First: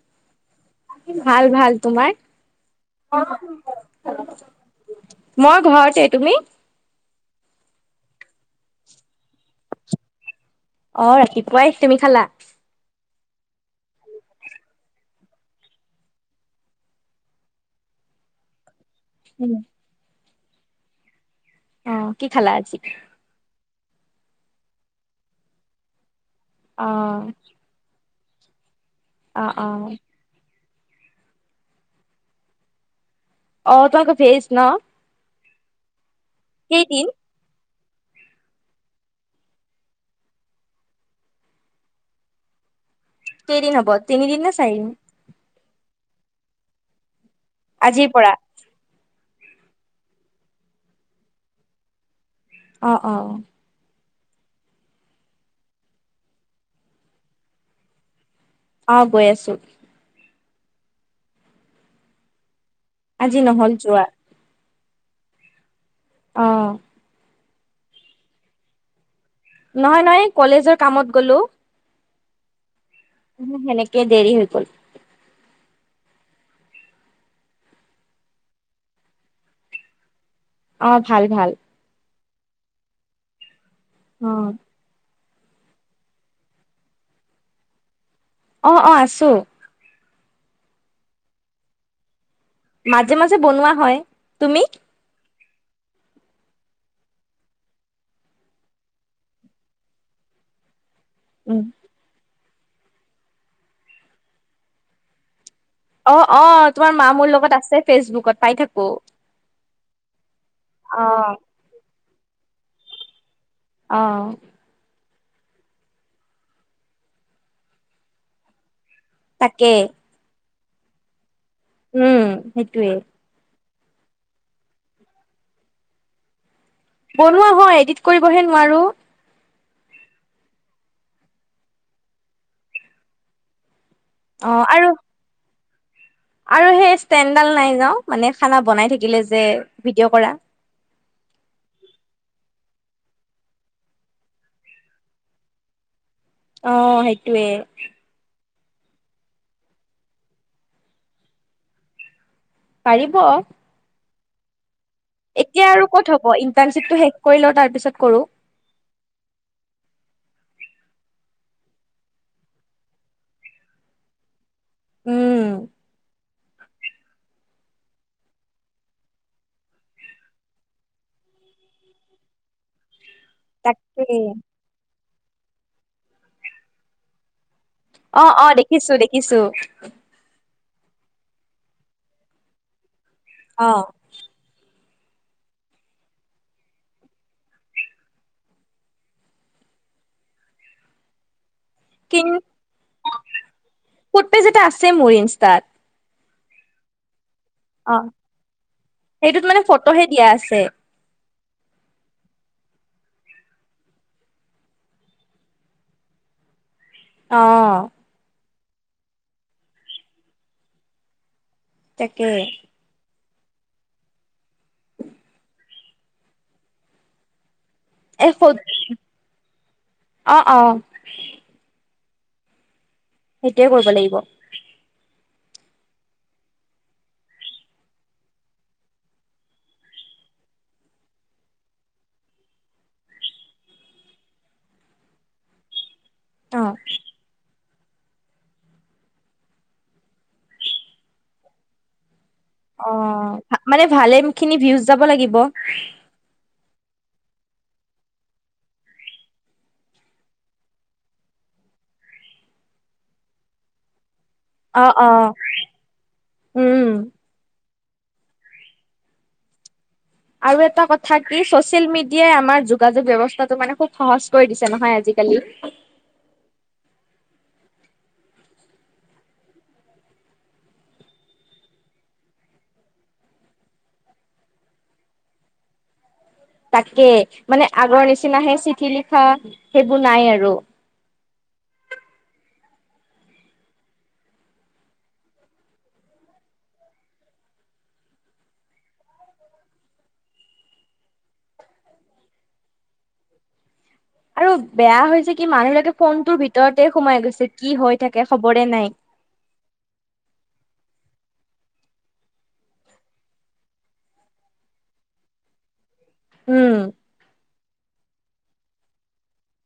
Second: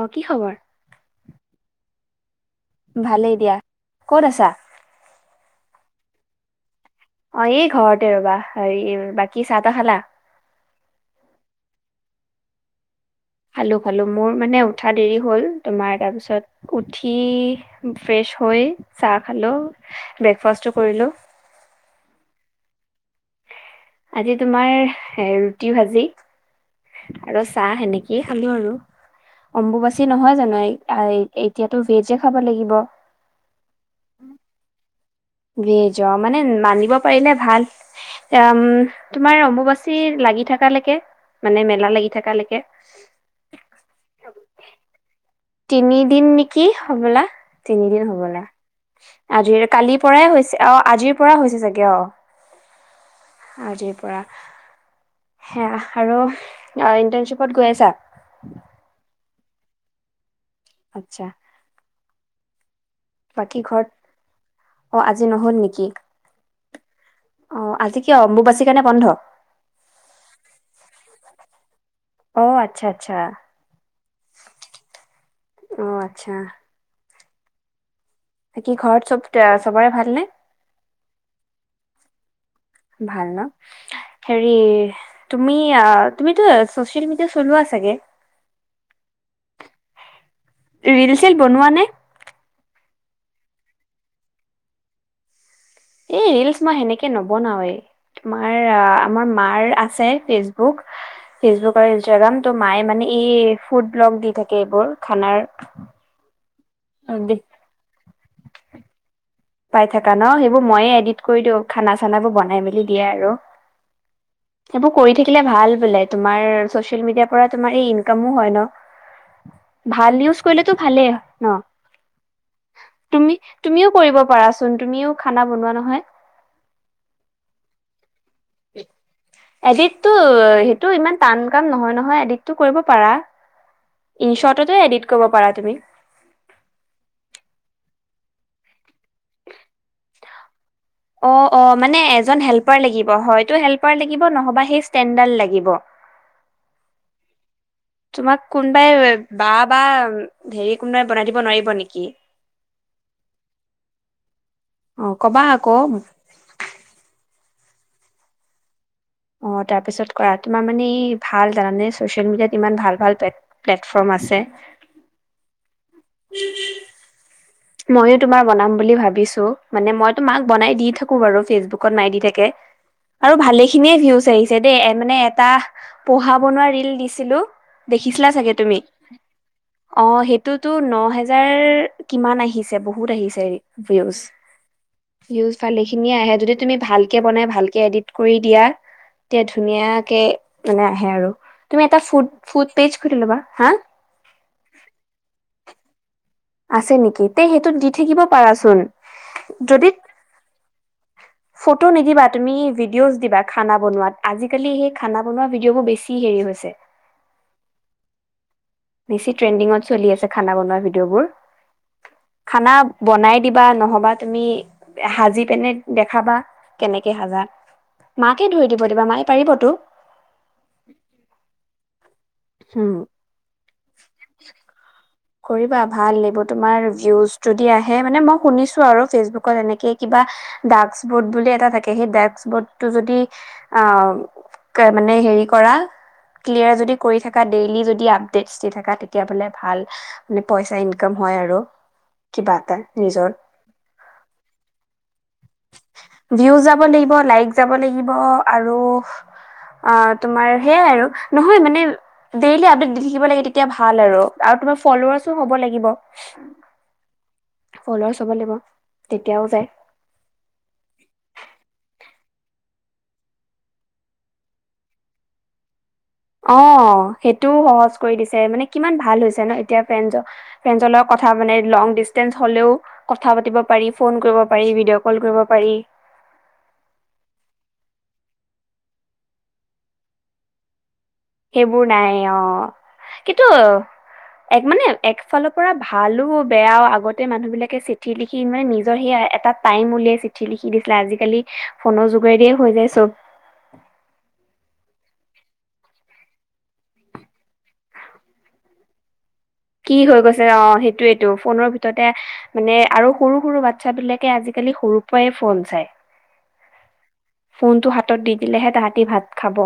অহ' কি খবৰ? ভাল, ভাল, তোমাৰ? ভালেই দিয়া ক'ত আছা? মই ঘৰতে তুমি? অ' এই ঘৰতে ৰ'বা, হেৰি বাকী চাহ তাহ খালা? অ ৰাতিপুৱাই, তুমি খালা? খালো -খালো মোৰ মানে উঠা দেৰি হ'ল, তোমাৰ তাৰপিছত উঠি ফ্ৰেছ হৈ। চাহ উম, খালো। ব্ৰেকফাষ্ট টো কৰিলো। অ' কি খালা আজি? আজি তোমাৰ এ! ৰুটি ভাজি। অ আৰু চাহ সেনেকে। এই খালো আৰু। অ অ অম্বুবাচী নহয় জানো এই। অ'হ এতিয়াতো ভেজে খাব লাগিব। অ'হ তই আকৌ ভেজ ন? ভেজ জ মানে মানিব কেইদিন পাৰিলে ভাল। এ! উ'ম তোমাৰ অম্বুবাচী লাগি থাকালৈকে। মানে মেলা লাগি থাকালৈকে। কেইদিন হ'ব, তিনিদিন নে চাৰিদিন। তিনিদিন নেকি হ'বলা। তিনিদিন আজিৰ পৰা হ'বলা। আজিৰ কালি পৰাই হৈছে অ'হ আজিৰ পৰা হৈছে চাগে অ'হ। অ অ আজিৰ পৰা সেয়াহ আৰু ইন্টাৰ্ণশ্বিপত গৈ আছা। অ' গৈ আছো। আচ্ছা। আজি বাকী নহ'ল ঘৰত যোৱা। অ' আজি নহ'ল নেকি? অ'হ। অ' আজি কিয় অম্বুবাচিৰ কাৰণে বন্ধ? নহয়, নহয় কলেজৰ কামত গলো। অ' আচ্ছা। আচ্ছা উ'ম। সেইকেয়ে দেৰি হৈ গ'ল। অ' আচ্ছা। বাকি ঘৰত চব সবৰে ভালনে। অ' ভাল- ভাল। ভাল ন। অ হেৰি। তুমি আহ তুমিটো চচিয়েল মিডিয়া চলোৱা চাগে? অ অ আছো। ৰিল চিল বনোৱা নে? মাজে মাজে বনোৱা হয়, তুমি? এই ৰিলচ মই সেনেকে নবনাওৱেই, তোমাৰ আমাৰ মাৰ আছে ফেচবুক। উম, ফেচবুক আৰু ইনষ্টাগ্ৰাম। তটো মায়ে মানে এই ফুড ব্লগ দি থাকে এইবোৰ খানাৰ। অ অ, তোমাৰ মা মোৰ লগত আছে ফেচবুক ত পাই থাকব, পাই থাকা ন সেই এইবোৰ মই ৰেডি কৰি দিওঁ খানা খানাবোৰ বনাই মেলি দিয়ে আৰু অহ, সেইবোৰ কৰি থাকিলে ভাল বোলে তোমাৰ চচিয়েল মিডিয়াৰ পৰা তোমাৰ এই ইনকামো হয় ন। তাকে, ভাল ইউজ কৰিলেতো ভালেই, উম সেইটোৱে, তুমি তুমিও কৰিব পাৰাচোন তুমিও খানা বনোৱা নহয়। বনোৱা হয় এডিট কৰিবহে নোৱাৰো। এডিকটটো সেইটো ইমান টান কাম নহয় নহয় এডিকটটো কৰিব পাৰা। অ ইনশ্বৰ্টতো আৰু এডিট কৰিব পাৰা তুমি। আৰু সেই ষ্টেনদাল নাই ন মানে খানা বনাই থাকিলে যে ভিডিঅ' কৰা। অ', অ' মানে এজন হেল্পাৰ লাগিব হয়তো হেল্পাৰ লাগিব নহ'বা সেই ষ্টেণ্ডদাল লাগিব। অ' সেইটোৱে। মাক কোনোবাই বা বা হেৰি কোনোবাই বনাই দিব নোৱাৰিব নেকি। পাৰিব। অ কবা এতিয়া আকৌ আৰু ক'ত হ'ব ইণ্টাৰ্ণশিপটো শেষ কৰি লও তাৰপিছত কৰোঁ। অ' তাৰপিছত কৰা তোমাৰ মানে ভাল জানানে ছচিয়েল মিডিয়াত ইমান ভাল ভাল প্লেটফৰ্ম আছে। উম। ময়ো তোমাৰ বনাম বুলি ভাবিছো মানে মইো মাক বনাই দি থাকো বাৰু ফেচবুকত নাই দি থাকে। আৰু ভালে খিনিয়ে তাকে ভিউচ আহিছে দেই এ মানে এটা পোহা বনোৱা ৰিল দিছিলোঁ। অ', অ' দেখিছো দেখিছো। [unintelligible] ন হাজাৰ কিমান আহি আহিছে বহু বহুত আহিছে অ ভিউজ। ভীযুজ ভালেখিনি আহে যদি তুমি ভালকে বনাই ভালকে এডিট কৰি দিয়া তেতিয়া ধুনীয়াকে আহে আৰু। তুমি এটা ফুড ফুড পেজ খুলি ল'বা হা ফুদ পেজ এটা আছে মোৰ ইনস্টাত। আছে নেকি? তে সেইটো দি থাকিব পাৰাচোন সেইটোত মানে যদি ফটোহে দিয়া আছে ফটো নিদিবা তুমি ভিডিঅ'জ দিবা খানা বনোৱা, আজিকালি সেই খানা বনোৱা ভিডি'অবোৰ বেছি হেৰি হৈছে। অ'। বেছি ট্ৰেণ্ডিঙত চলি আছে, খানা বনোৱা ভিডিঅ'বোৰ। তাকে খানা বনাই দিবা, নহ'বা তুমি সাজি পিনে দেখাবা কেনেকে সাজা। মাকে ধৰি দিব দিবা মায়ে পাৰিবতো [unintelligible] উম'। সেইটোৱে কৰিব লাগিব। কৰিবা ভাল এইবোৰ, তোমাৰ ভিউজ যদি আহে মান মই শুনিছো আৰু ফেচবুকত এনেকে কিবা ডাচবৰ্দ বুলি এটা থাকে সেই ডাচবৰ্দটো যদি অ' ক মানে হেৰি কৰা। অ ক্লিয়াৰ যদি কৰি থাকা। ডেইলি যদি আপডেটছ দি থাকা, তেতিয়া বোলে ভাল। মানে, পইচা ইনকাম হয় আৰু। কিবা এটা নিজৰ অ' মানে ভালেখিনি ভিউজ যাব লাগিব। ভিউজ যাব লাগিব, লাইক যাব লাগিব, আৰু অ' তোমাৰ সেয়াই আৰু নহয় মানে ডেইলি আপডেট দি থাকিব লাগে তেতিয়া ভাল আৰু। আৰু তোমাৰ অ অ। ফল'ৱাৰছো হ'ব লাগিব। উম। ফল'ৱাৰছ হব লাগিব, তেতিয়াও যায়। আৰু এটা কথা কি ছচিয়েল মিডিয়াই আমাৰ যোগাযোগ ব্যৱস্থাটো মানে খুব সহজ কৰি দিছে নহয় আজিকালি অ সেইটোও সহজ কৰি দিছে মানে কিমান ভাল হৈছে ন এতিয়া ফ্ৰেন্ড ফ্ৰেন্ডজ লগত কথা মানে লং ডিচেঞ্চ হলেও কথা পাতিব পাৰি ফোন কৰিব পাৰি ভিডিঅ' কল কৰিব পাৰি তাকে মানে আগৰ নিচিনাহে চিঠি লিখা সেইবোৰ নাই আৰু সেইবোৰ নাই অ কিন্তু এক মানে একফালৰ পৰা ভালো বেয়াও আগতে মানুহ বিলাকে চিঠি লিখি মানে নিজৰ সেই এটা টাইম উলিয়াই চিঠি লিখি দিছিলে আজিকালি ফোনৰ যোগেদিয়ে হৈ যায় চব আৰু বেয়া হৈছে কি মানুহলৈকে ফোনটোৰ ভিতৰতে সোমাই গৈছে কি হৈ থাকে খবৰে নাই কি হৈ গৈছে অ সেইটোৱেটো ফোনৰ ভিতৰতে মানে আৰু সৰু সৰু বাচ্ছাবিলাকে আজিকালি সৰুৰ পৰাই ফোন চাই উম ফোনটো হাত ত দি দিলেহে তাহাঁতি ভাত খাব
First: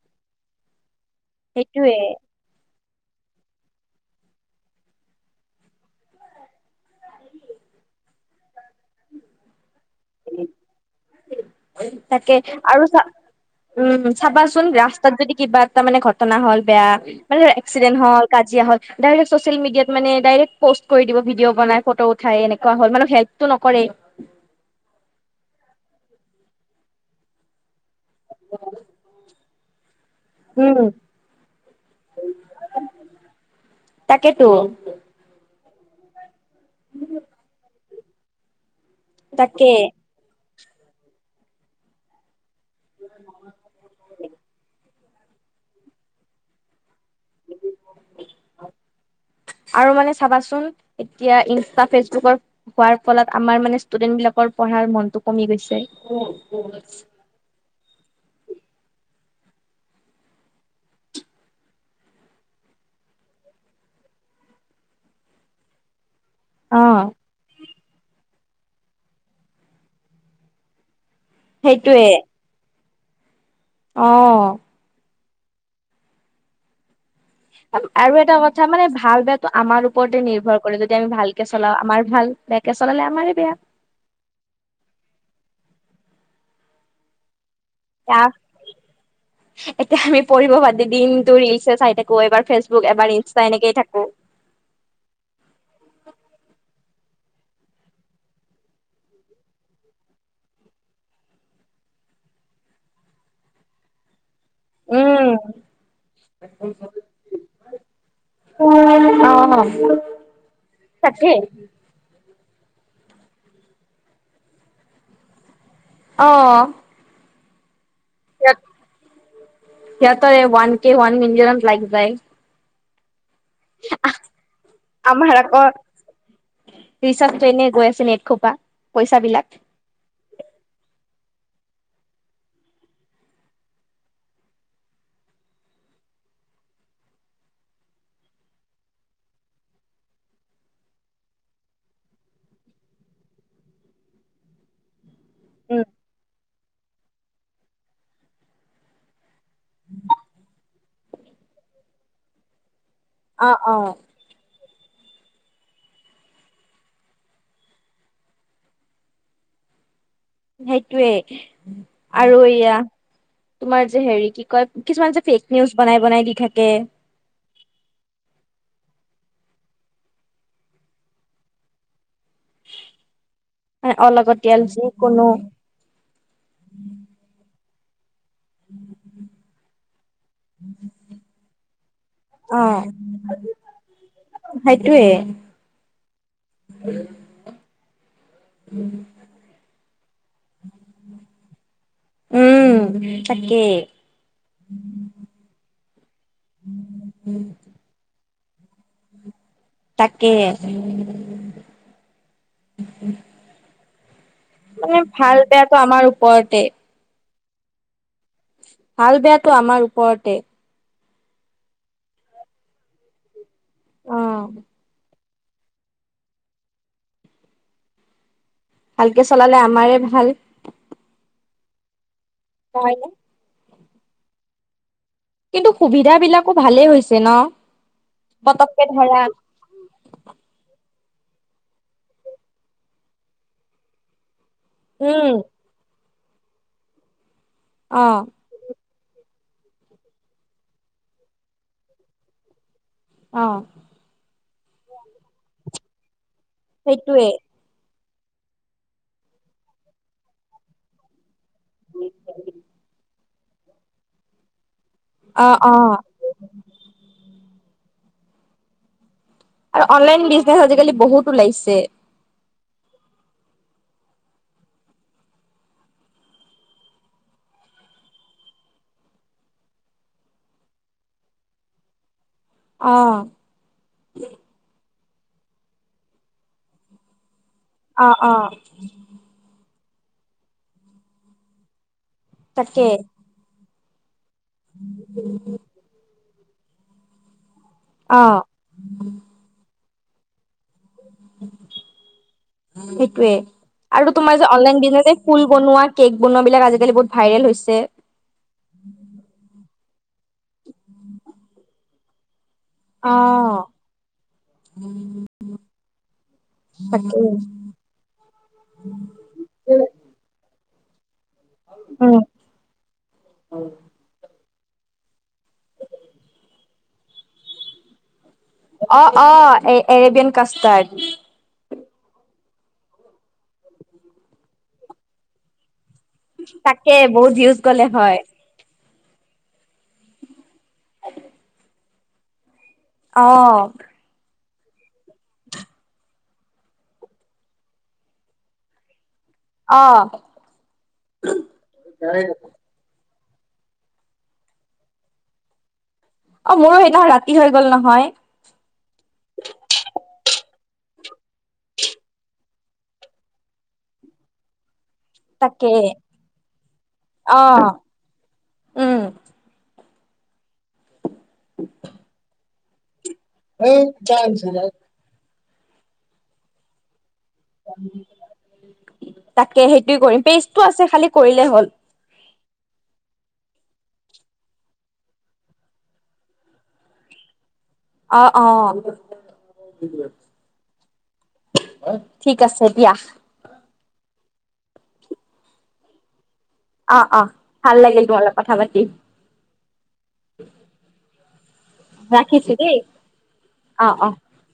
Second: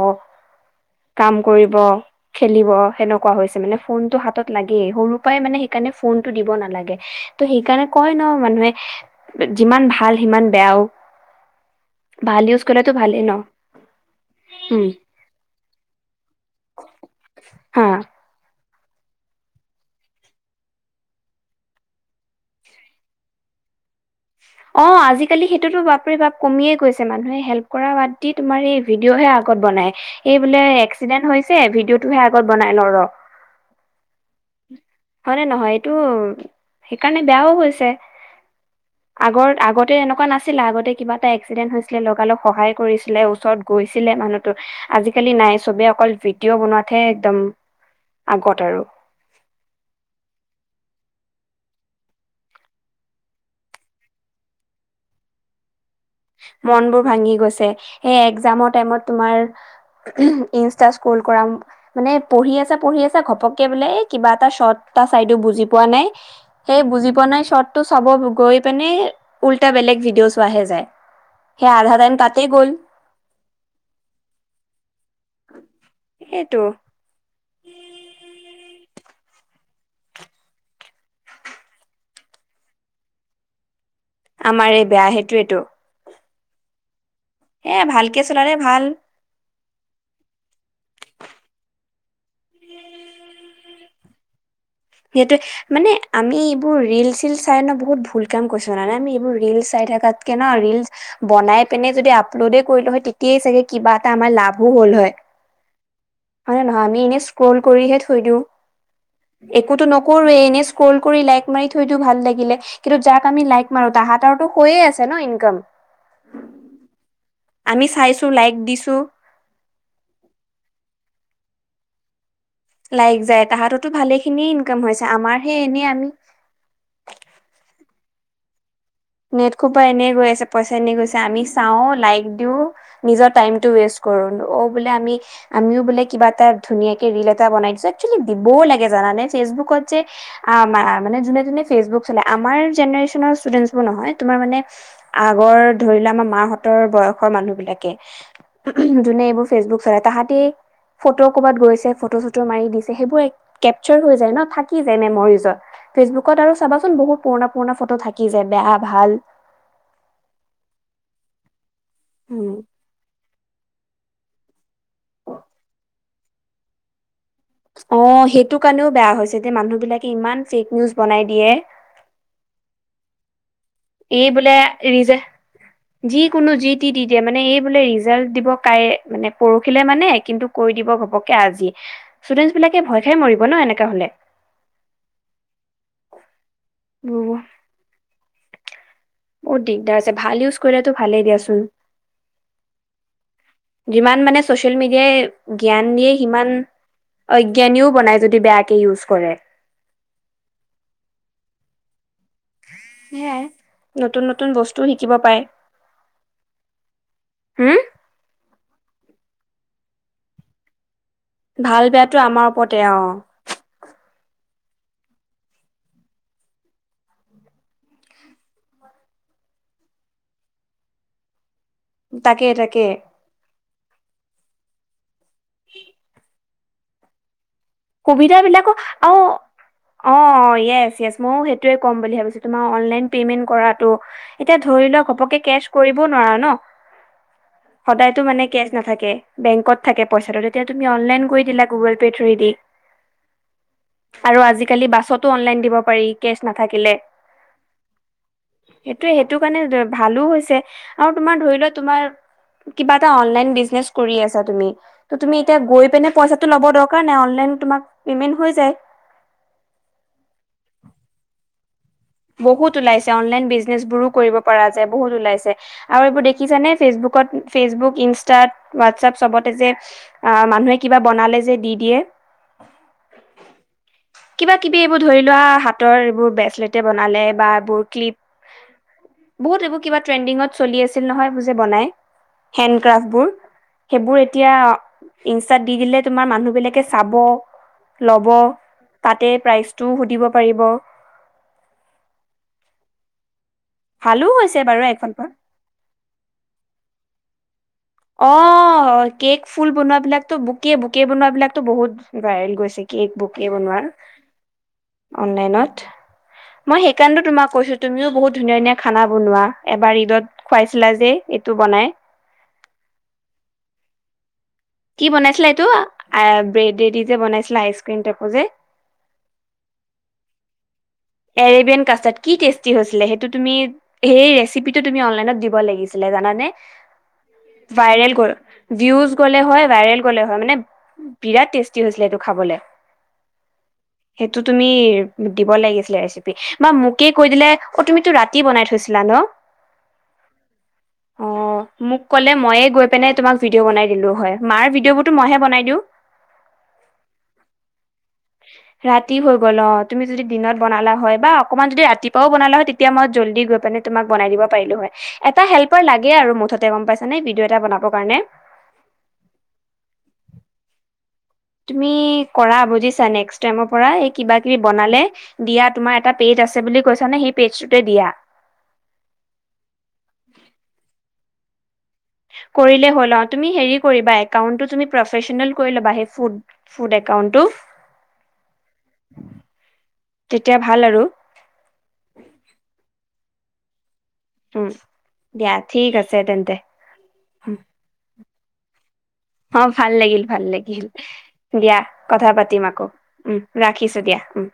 কাম কৰিব সেইটোয়ে খেলিব সেনেক কোৱা হৈছে মানে ফোনটো হাতত লাগ গেই সৰুৰ পৰাই মানে সেইকাৰণে ফোন টো দিব নালাগে ত' সেইকাৰণে কয় ন মানুহে যিমান ভাল সিমান বেয়াও তাকে ভাল ইউজ আৰু কৰিলেতো চা ভালেই ন উম চাবাচোন উম ৰাস্তাত যদি কিবা এটা মানে ঘটনা হল বেয়া মানে ধৰ হা এক্সিডেন্ট হল কাজিয়া হল ডাইৰেক্ট চচিয়েল মিডিয়াত মানে ডাইৰেক্ট পষ্ট কৰি দিব ভিডিঅ' বনাই ফটো উঠাই এনেকুৱা হ'ল মানে হেল্পটো নকৰেই অ আজিকালি সেইটোতো বাপৰি বাপ কমিয়ে গৈছে মানুহে হেল্প কৰা বাদ তোমাৰ এই ভিডিঅ'হে আগত বনায়। এই বোলে উম এক্সিডেন্ট হৈছে ভিডিঅ'টোহে আগত বনাই ল ৰ, তাকেতো হয়নে নহয় টো সেইকাৰণে বেয়াও হৈছে। আগৰ তাকে আগতে এনেকুৱা নাছিল আছিল আগতে কিবা এটা এক্সিডেণ্ট হৈছিলে লগাল লগ সহায় কৰিছিলে ওচৰত গৈছিলে মানুহটো আজিালি নাই চবেই অকল ভিডিঅ' বনোৱাত তে একদম আগত আৰু। আৰু মানে চাবাচোন এতিয়া ইনষ্টা ফেচবুকৰ হোৱাৰ ফলত আমাৰ মানে ষ্টুডেন্ট বিলাকৰ পঢ়াৰ মনতটো কমি গৈছে। মন বোৰ ভাঙি গৈছে, সেই এক্সামৰ টাইমত তোমাৰ ইনষ্টা স্কুল কৰা, মানে পঢ়ি আছা পঢ়ি আছ ঘপকে বোলে কিবা এটা শৰ্ট এটা চাইদো বুজি পোৱা নাই। অ সেই বুজি পোৱা নাই চৰ্তটো চাব গৈ মানে উল্টা বেলেগ ভিডিঅ' চোৱাহে যায়। হে আধা সেইটোয়ে দিন তাতেই গ'ল। অ'। সেইটো আৰু এটা কথা, মানে ভাল বেয়াটো আমাৰ ওপৰতে নিৰ্ভৰ কৰে যদি আমি ভালকে চলাও আমাৰ ভাল, বেয়াকে চলালে আমাৰে বেয়া। আমাৰে এই বেয়া সাইটোয়েটো। এ এতিয়া আমি পঢ়িব বাদে দিনতো ৰিলচে চাই থাক গৈ এবাৰ ফেচবুক এবাৰ ইনষ্টা এনেকেই থাকো। সিহেতে মানে আমি এইবোৰ ৰিলচ ৰীলচ চাই বহুত ভুল কাম কৰিছো জানানে, আমি এইবোৰ ৰিলচ চাই থাকাতকে ন ৰিলচ বনাই পিনে যদি আপলোডে কৰিলো হয় তেতিয় চাগে কিবা এটা আমাৰ লাভ বহু হল হয়। উম হয় নে নহয়? আমি এনে স্ক্ৰল কৰিহে থৈ দিওঁ, একোতো অ। নকৰোৱে এনেই স্ক্ৰল কৰি তাকে লাইক মাৰি থৈ দি ভাল লাগিলে। কিন্তু যাক আমি লাইক মাৰো তাহাঁতৰটো হৈয়ে আছে ন ইনকাম। অহ। আমি চা ইয়াত ওৱান কে ওৱান মিনিট লাইক যাই লাইক যায় তাহাঁততো ভালে খিনি ইনকাম হৈছে আমাৰ আমাৰহে আকৌ এনে আমি। ৰিচাৰ্জটো এনে গৈ আছে নেট খোপা পইচা বিলাক। নেট খোবা এনেই গৈ আছে পইচা এনেই গৈছে। আমি চাও লাইক দিও নিজৰ টাইম টো ৱেষ্ট কৰো অ বোলে আমি আমিও বোলে কিবা এটা ধুনীয়াকে ৰীল এটা বনাই দিছো একচুৱেলী দিবও লাগে জানানে ফেচবুকত যে আ মা-মানে যোনে যোনে ফেচবুক চলায় আমাৰ জেনেৰেচন ষ্টুডেনেট নহয় তোমাৰ মানে আগৰ উম ধৰিলা আমাৰ মাহতৰ বয়সৰ মানুহ বিলাকে যোনে এইবোৰ ফেচবুক চলায় তাহাঁতে ফটো কৰবাত গৈছে ফটো চটো মাৰি দিছে। সেইবোৰ অ অ। কেপচাৰ হৈ যায় ন' থাক থাকি যায় মেমৰিজত ফেচবুকত আৰু চাবাচোন বহুত পুৰণা-পুৰণা ফটো থাকি যায়। বেয়া ভাল। সেইটোৱে, আৰু উম, এয়া তোমাৰ যে হেৰি কি কয়? কিছুমান যে ফেক নিউজ বনাই-বনাই দি থাকে। অ, সেইটো কাৰণেও বেয়া হৈছে যে মানুহ বিলাকে ইমান ফেক নিউজ বনাই দিয়ে। মানে এই বোলে অলাগতিয়াল হেৰি যে যিকোনো যিকোনো যিটি দি দিয়ে মানে এই, বোলে ৰি ৰিজাল্ট দিব কাই মানে পৰহিলে মানে কিন্তু কৈ দিব ঘপককে আজি। ষ্টুডেন্ট অ বিলাকে ভয় খাই মৰিব ন এনেকা হলে? সেইটোৱে উম [inaudible] দিগদাৰ আছে ভাল ইউজ কৰিলেতো ভালেই দিয়াচোন। উম তাকে যিমান মানে চচিয়েল মিডিয়াই জ্ঞান নিয়ে সিমান অজ্ঞানীও বনাই। যদি বেয়াকে ইউজ কৰে তাকে সেয়াই নতুন নতুন বস্তু মানে শিকিব ভাল পায়। বেয়াটো আমাৰ ওপৰতে। হুম ভাল বেয়াটো আমাৰ ওপৰতে। ভাল বেয়াটো আমাৰ ওপৰতে অ। অ ভালকে চলালে আমাৰে ভাল। তাকে তাকে নহয় নে কিন্তু সুবিধা বিলাক আকৌ ভালেই হৈছে ন। সুবিধা বিলাকো পতককে ধৰা আৰু অ য়েছ য়েছ মইয়ো সেইটোয়ে কম বুলি ভাবছো তোমাৰ অনলাইন প্ৰেমেইন কৰাটো। এতিয়া ধৰি লওক উম ঘপকে কেচ কৰি বনোৱাৰা ন অ সদায়তো মানে কেচ নাথাকে। বেংকত থাকে পইচাটো, তেতিয়া তুমি অনলাইন কৰি দিলা গুগল পে থ্ৰো এ দি। আহ। আৰু আজিকালি বাছতো অনলাইন দিব পাৰি। কেচ নাথাকিলে সেইটোৱে সেইটোৱে, সেইটো কাৰণে ভালো হৈছে আৰু তোমাৰ ধৰি লোৱা তোমাৰ কিবা এটা অনলাইন বিজনেচ কৰি আছা তুমি। ত' তুমি অ এতিয়া অ গৈ পেনাই পইচাটো ল'ব দৰকাৰ নাই অনলাইন পেমেইন হৈ যায়। আৰু অনলাইন বিজনেচ আজিকালি বহুত ওলাইছে। বহুত ওলাইছে অনলাইন বিজনেচবোৰো কৰিব পৰা যায় বহুত ওলাইছে, আৰু এইবোৰ দেখিছানে? ফেচবুকত, ফেচবুক, ইনষ্টাত, হোৱাটছএপ চবতে যে, আ, মানুহে কিবা বনালে যে, দি দিয়ে। অ'। কিবা কিবি ধৰি লোৱা হাতৰ এইবোৰ ব্ৰেচলেট তে বনালে বা এইবোৰ ক্লিপ অ', অ'। বহুত এইবোৰ কিবা ট্ৰেন্ডিংত চলি আছিল নহয়, এইবোৰ যে, বনাই তাকে হেণ্ডক্ৰাফ্টবোৰ। সেইবোৰ এতিয়া ইষ্টাত দি দিলে তোমাৰ মানুহ বিলাকে চাব অ ল'ব তাতে প্ৰাইজ টো, সুধিব পাৰিব। সেইটোৱে আৰু ভালো তোমাৰ যে হৈছে অনলাইন বাৰু এখন বিনে পৰা। ফুল বনোৱা কেক বনোৱা বিলাক আজিকালি বহুত ভাইৰেল হৈছে। ছে অ' কেক ফুল বনোৱা এই বিলাকতো বুকে বুকে বনোৱা বিলাকতো বহুত ভাইৰেল গৈছে। একে অ বুক কৰিব নোৱাৰোঁ, অনলাইনত। মই তাকে সেইকাৰণেটো তোমাক কৈছো তুমিও বহুত ধুনীয়া ধুনীয়া খানা বনোৱা। এবাৰ ঈদত খোৱাইছিলা যে এইটো বনাই। অ'। কি বনাইছিলা এইটো, আ ব্ৰেডেদি যে বনাইছিলা আইচকিম টেপো যে? অ' অ' এ এৰেবিয়ান কাষ্টাৰ্ড এৰেবিয়ান কি টেষ্টি হৈছিলে, হেটো তুমি হেই ৰেচিপিটো তুমি অনলাইনত দিব লাগিছিল। তাকে বহুত ভিউজ গলে ভাইৰেল হয়। ভিউজ গ'লে হয় ভাইৰেল গ'লে হয়, মানে বিৰাট টেষ্টি হৈছিলে এইটো খাবলে। অহ' এইটো তুমি দিব লাগিছিলে ৰেচিপি বা মোকেই কৈ দিলে, অ' তুমিতো ৰাতি বনাই থৈছিলা ন। অ অ' মোক ক'লে মইয়ে গৈ পিনেই তোমাক ভিডিঅ' বনাই দিলোঁ হয়। মাৰ ভিডিঅ' বোৰতো মইহে বনাই দিওঁ। অ মোৰো সেইদিনাখন ৰাতি হৈ গ'ল নহয় ৰাতি হৈ গ'ল। অ' তুমি যদি দিনত বনালা হয়। বাক অকণমাণ যদি ৰাতিপুৱাও বনালা হয় তেতি তেতিয়া, মই জল্দি গৈ পিনে তোমাক বনাই দিব পাৰিলোঁ হয়। এটা তাকে হেল্পাৰ লাগে আৰু মুঠতে গ'ম পাইছানে, অ ভিডিঅ' এটা বনাব কাৰণে। উম তুমি কৰা বু দিচ আনেক ষ্টেমৰ পৰা এই কিবা কিবি বনালে দিয়া তোমাৰ এটা পেট আছে বুলি কৈছা নে সেই পেজটোতে দিয়া তাকে, সেইটো কৰি পেষ্টটো আছে, খালি কৰি এই হ'ল। কৰিলে হ'ল অ তুমি হেৰি কৰিবা একাউণ্টতো তুমি প্ৰফেচনেল কৰি ল'বা সেই ফুুড একাউণ্টটো। অ, অ, তেতিয়া ভাল আৰু ঠিক আছে দিয়া। উম, দিয়া ঠিক আছে তেন্তে। অ অ, ভাল লাগিল তোমালোক কথা পাতি। অ ভাল লাগিল ভাল লাগিল, দিয়া কথা ৰাখিছো পাতিম দেই আকৌ উম অ ৰাখিছো অ দিয়া উম।